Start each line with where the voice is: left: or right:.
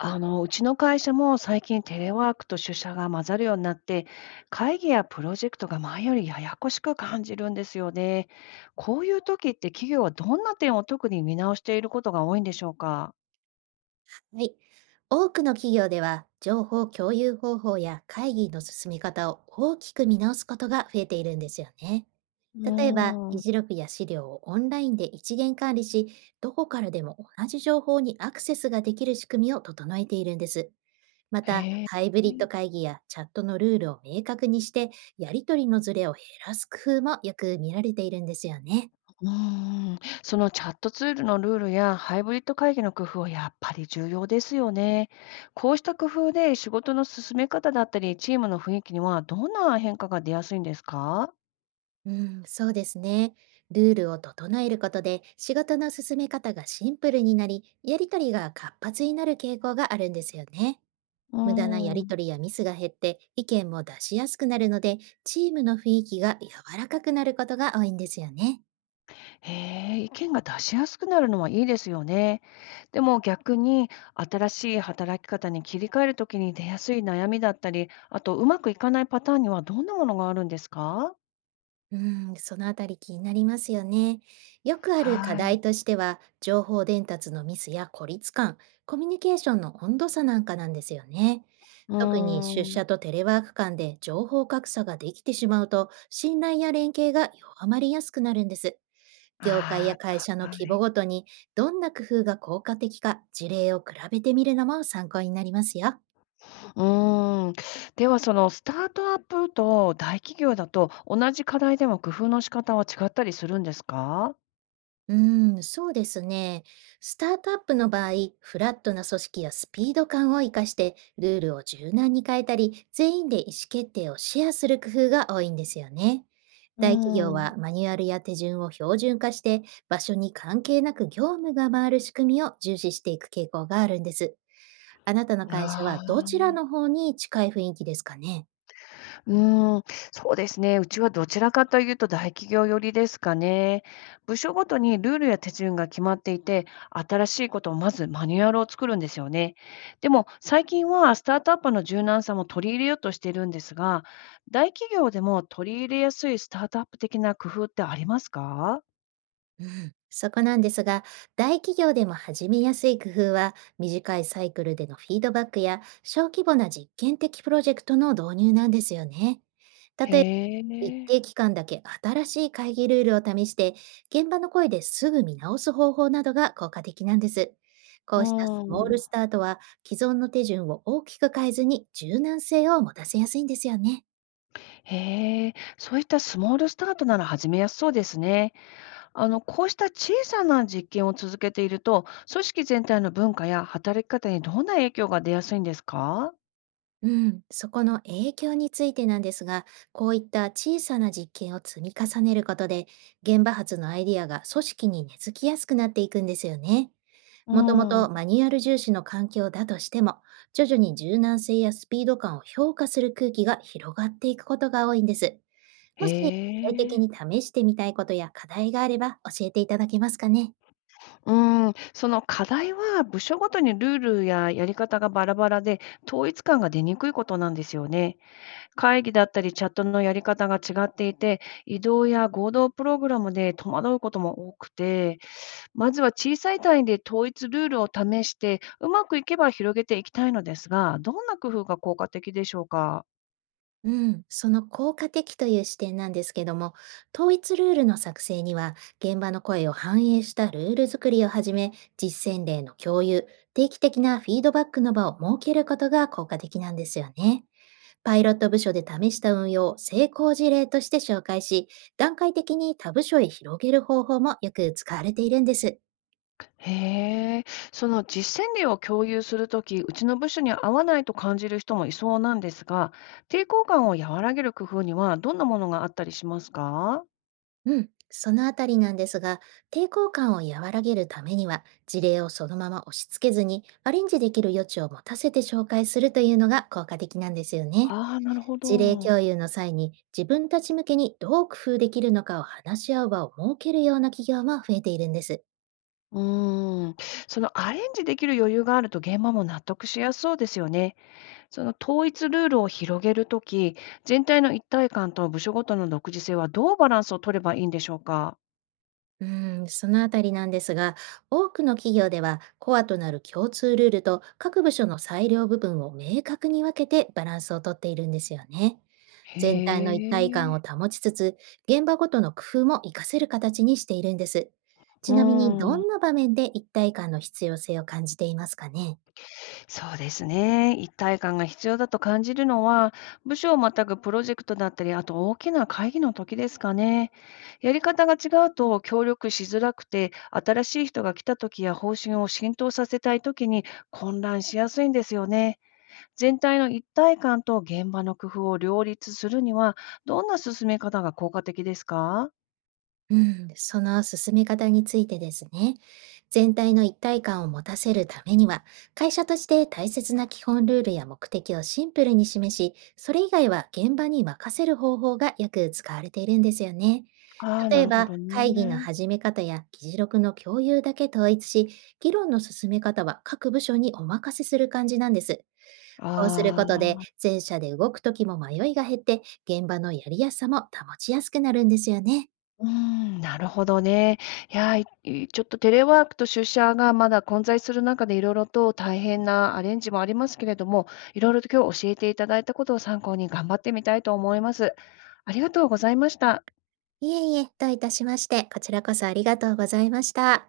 left: うちの会社も最近テレワークと出社が混ざるようになって、会議やプロジェクトが前よりややこしく感じるんですよね。こういう時って企業はどんな点を特に見直していることが多いんでしょうか？
right: はい。多くの企業では、情報共有方法や会議の進め方を大きく見直すことが増えているんですよね。
left: う
right: 例えば、
left: ー
right: 議
left: ん。
right: 事録や資料をオンラインで一元管理し、どこからでも同じ情報にアクセスができる仕組みを整えているんです。ま
left: へ
right: た、
left: え。
right: ハイブリッド会議やチャットのルールを明確にして、やり取りのズレを減らす工夫もよく見られているんですよね。
left: うーん。そのチャットツールのルールやハイブリッド会議の工夫はやっぱり重要ですよね。こうした工夫で仕事の進め方だったり、チームの雰囲気にはどんな変化が出やすいんですか？
right: うん、そうですね。ルールを整えることで仕事の進め方がシンプルになり、やりとりが活発になる傾向があるんですよね。
left: う
right: 無駄なや
left: ー
right: りと
left: ん。
right: りやミスが減って意見も出しやすくなるので、チームの雰囲気が柔らかくなることが多いんですよね。
left: へえ、意見が出しやすくなるのはいいですよね。でも逆に、新しい働き方に切り替えるときに出やすい悩みだったり、あとうまくいかないパターンにはどんなものがあるんですか？
right: うん、そのあたり気になりますよね。よくある課
left: はい。
right: 題としては、情報伝達のミスや孤立感、コミュニケーションの温度差なんかなんですよね。
left: う
right: 特に出
left: ーん。
right: 社とテレワーク間で情報格差ができてしまうと、信頼や連携が弱まりやすくなるんです。業界や
left: あ
right: 会社の
left: あ、は
right: 規
left: い。
right: 模ごとに、どんな工夫が効果的か、事例を比べてみるのも参考になりますよ。
left: うーん。では、そのスタートアップと大企業だと、同じ課題でも工夫の仕方は違ったりするんですか？
right: うーん、そうですね。スタートアップの場合、フラットな組織やスピード感を活かして、ルールを柔軟に変えたり、全員で意思決定をシェアする工夫が多いんですよね。
left: う
right: 大企
left: ー
right: 業
left: ん。
right: はマニュアルや手順を標準化して、場所に関係なく業務が回る仕組みを重視していく傾向があるんです。あなたの会社は
left: あ
right: どち
left: あ。
right: らの方に近い雰囲気ですかね？
left: うーん、そうですね。うちはどちらかというと大企業寄りですかね。部署ごとにルールや手順が決まっていて、新しいことをまずマニュアルを作るんですよね。でも最近はスタートアップの柔軟さも取り入れようとしているんですが、大企業でも取り入れやすいスタートアップ的な工夫ってありますか？
right: そこなんですが、大企業でも始めやすい工夫は、短いサイクルでのフィードバックや、小規模な実験的プロジェクトの導入なんですよね。例え
left: へ
right: ば、一
left: え。
right: 定期間だけ新しい会議ルールを試して、現場の声ですぐ見直す方法などが効果的なんです。こ
left: う
right: うしたスモール
left: ん。
right: スタートは、既存の手順を大きく変えずに柔軟性を持たせやすいんですよね。
left: へえ。そういったスモールスタートなら始めやすそうですね。こうした小さな実験を続けていると、組織全体の文化や働き方にどんな影響が出やすいんですか？
right: うん、そこの影響についてなんですが、こういった小さな実験を積み重ねることで、現場発のアイディアが組織に根付きやすくなっていくんですよね。
left: う
right: もともと
left: ん。
right: マニュアル重視の環境だとしても、徐々に柔軟性やスピード感を評価する空気が広がっていくことが多いんです。
left: へ
right: もし、具体的に
left: え。
right: 試してみたいことや課題があれば教えていただけますかね。
left: うん、その課題は部署ごとにルールややり方がバラバラで統一感が出にくいことなんですよね。会議だったりチャットのやり方が違っていて、移動や合同プログラムで戸惑うことも多くて、まずは小さい単位で統一ルールを試して、うまくいけば広げていきたいのですが、どんな工夫が効果的でしょうか？
right: うん、その効果的という視点なんですけども、統一ルールの作成には、現場の声を反映したルール作りをはじめ、実践例の共有、定期的なフィードバックの場を設けることが効果的なんですよね。パイロット部署で試した運用を成功事例として紹介し、段階的に他部署へ広げる方法もよく使われているんです。
left: へえ、その実践例を共有するとき、うちの部署に合わないと感じる人もいそうなんですが、抵抗感を和らげる工夫にはどんなものがあったりしますか？
right: うん、そのあたりなんですが、抵抗感を和らげるためには、事例をそのまま押し付けずに、アレンジできる余地を持たせて紹介するというのが効果的なんですよね。
left: ああー、なるほ
right: 事例
left: ど。
right: 共有の際に、自分たち向けにどう工夫できるのかを話し合う場を設けるような企業も増えているんです。
left: うーん、そのアレンジできる余裕があると現場も納得しやすそうですよね。その統一ルールを広げるとき、全体の一体感と部署ごとの独自性はどうバランスを取ればいいんでしょうか？
right: うん、そのあたりなんですが、多くの企業ではコアとなる共通ルールと各部署の裁量部分を明確に分けてバランスをとっているんですよね。
left: へ
right: 全体の一体感を
left: え。
right: 保ちつつ、現場ごとの工夫も活かせる形にしているんです。
left: う
right: ちなみに、ど
left: ーん。
right: んな場面で一体感の必要性を感じていますかね？
left: そうですね。一体感が必要だと感じるのは、部署をまたぐプロジェクトだったり、あと大きな会議の時ですかね。やり方が違うと協力しづらくて、新しい人が来た時や方針を浸透させたい時に混乱しやすいんですよね。全体の一体感と現場の工夫を両立するには、どんな進め方が効果的ですか？
right: うん、その進め方についてですね。全体の一体感を持たせるためには、会社として大切な基本ルールや目的をシンプルに示し、それ以外は現場に任せる方法がよく使われているんですよね。
left: ああー、な
right: 例え
left: るほ
right: ば、
left: ど
right: 会議の
left: ね。
right: 始め方や議事録の共有だけ統一し、議論の進め方は各部署にお任せする感じなんです。こうする
left: あ
right: こと
left: あ。
right: で、全社で動くときも迷いが減って、現場のやりやすさも保ちやすくなるんですよね。
left: うーん、なるほどね。いやー、いいちょっとテレワークと出社がまだ混在する中でいろいろと大変なアレンジもありますけれども、いろいろと今日教えていただいたことを参考に頑張ってみたいと思います。ありがとうございました。
right: いえいえ、どういたしまして、こちらこそありがとうございました。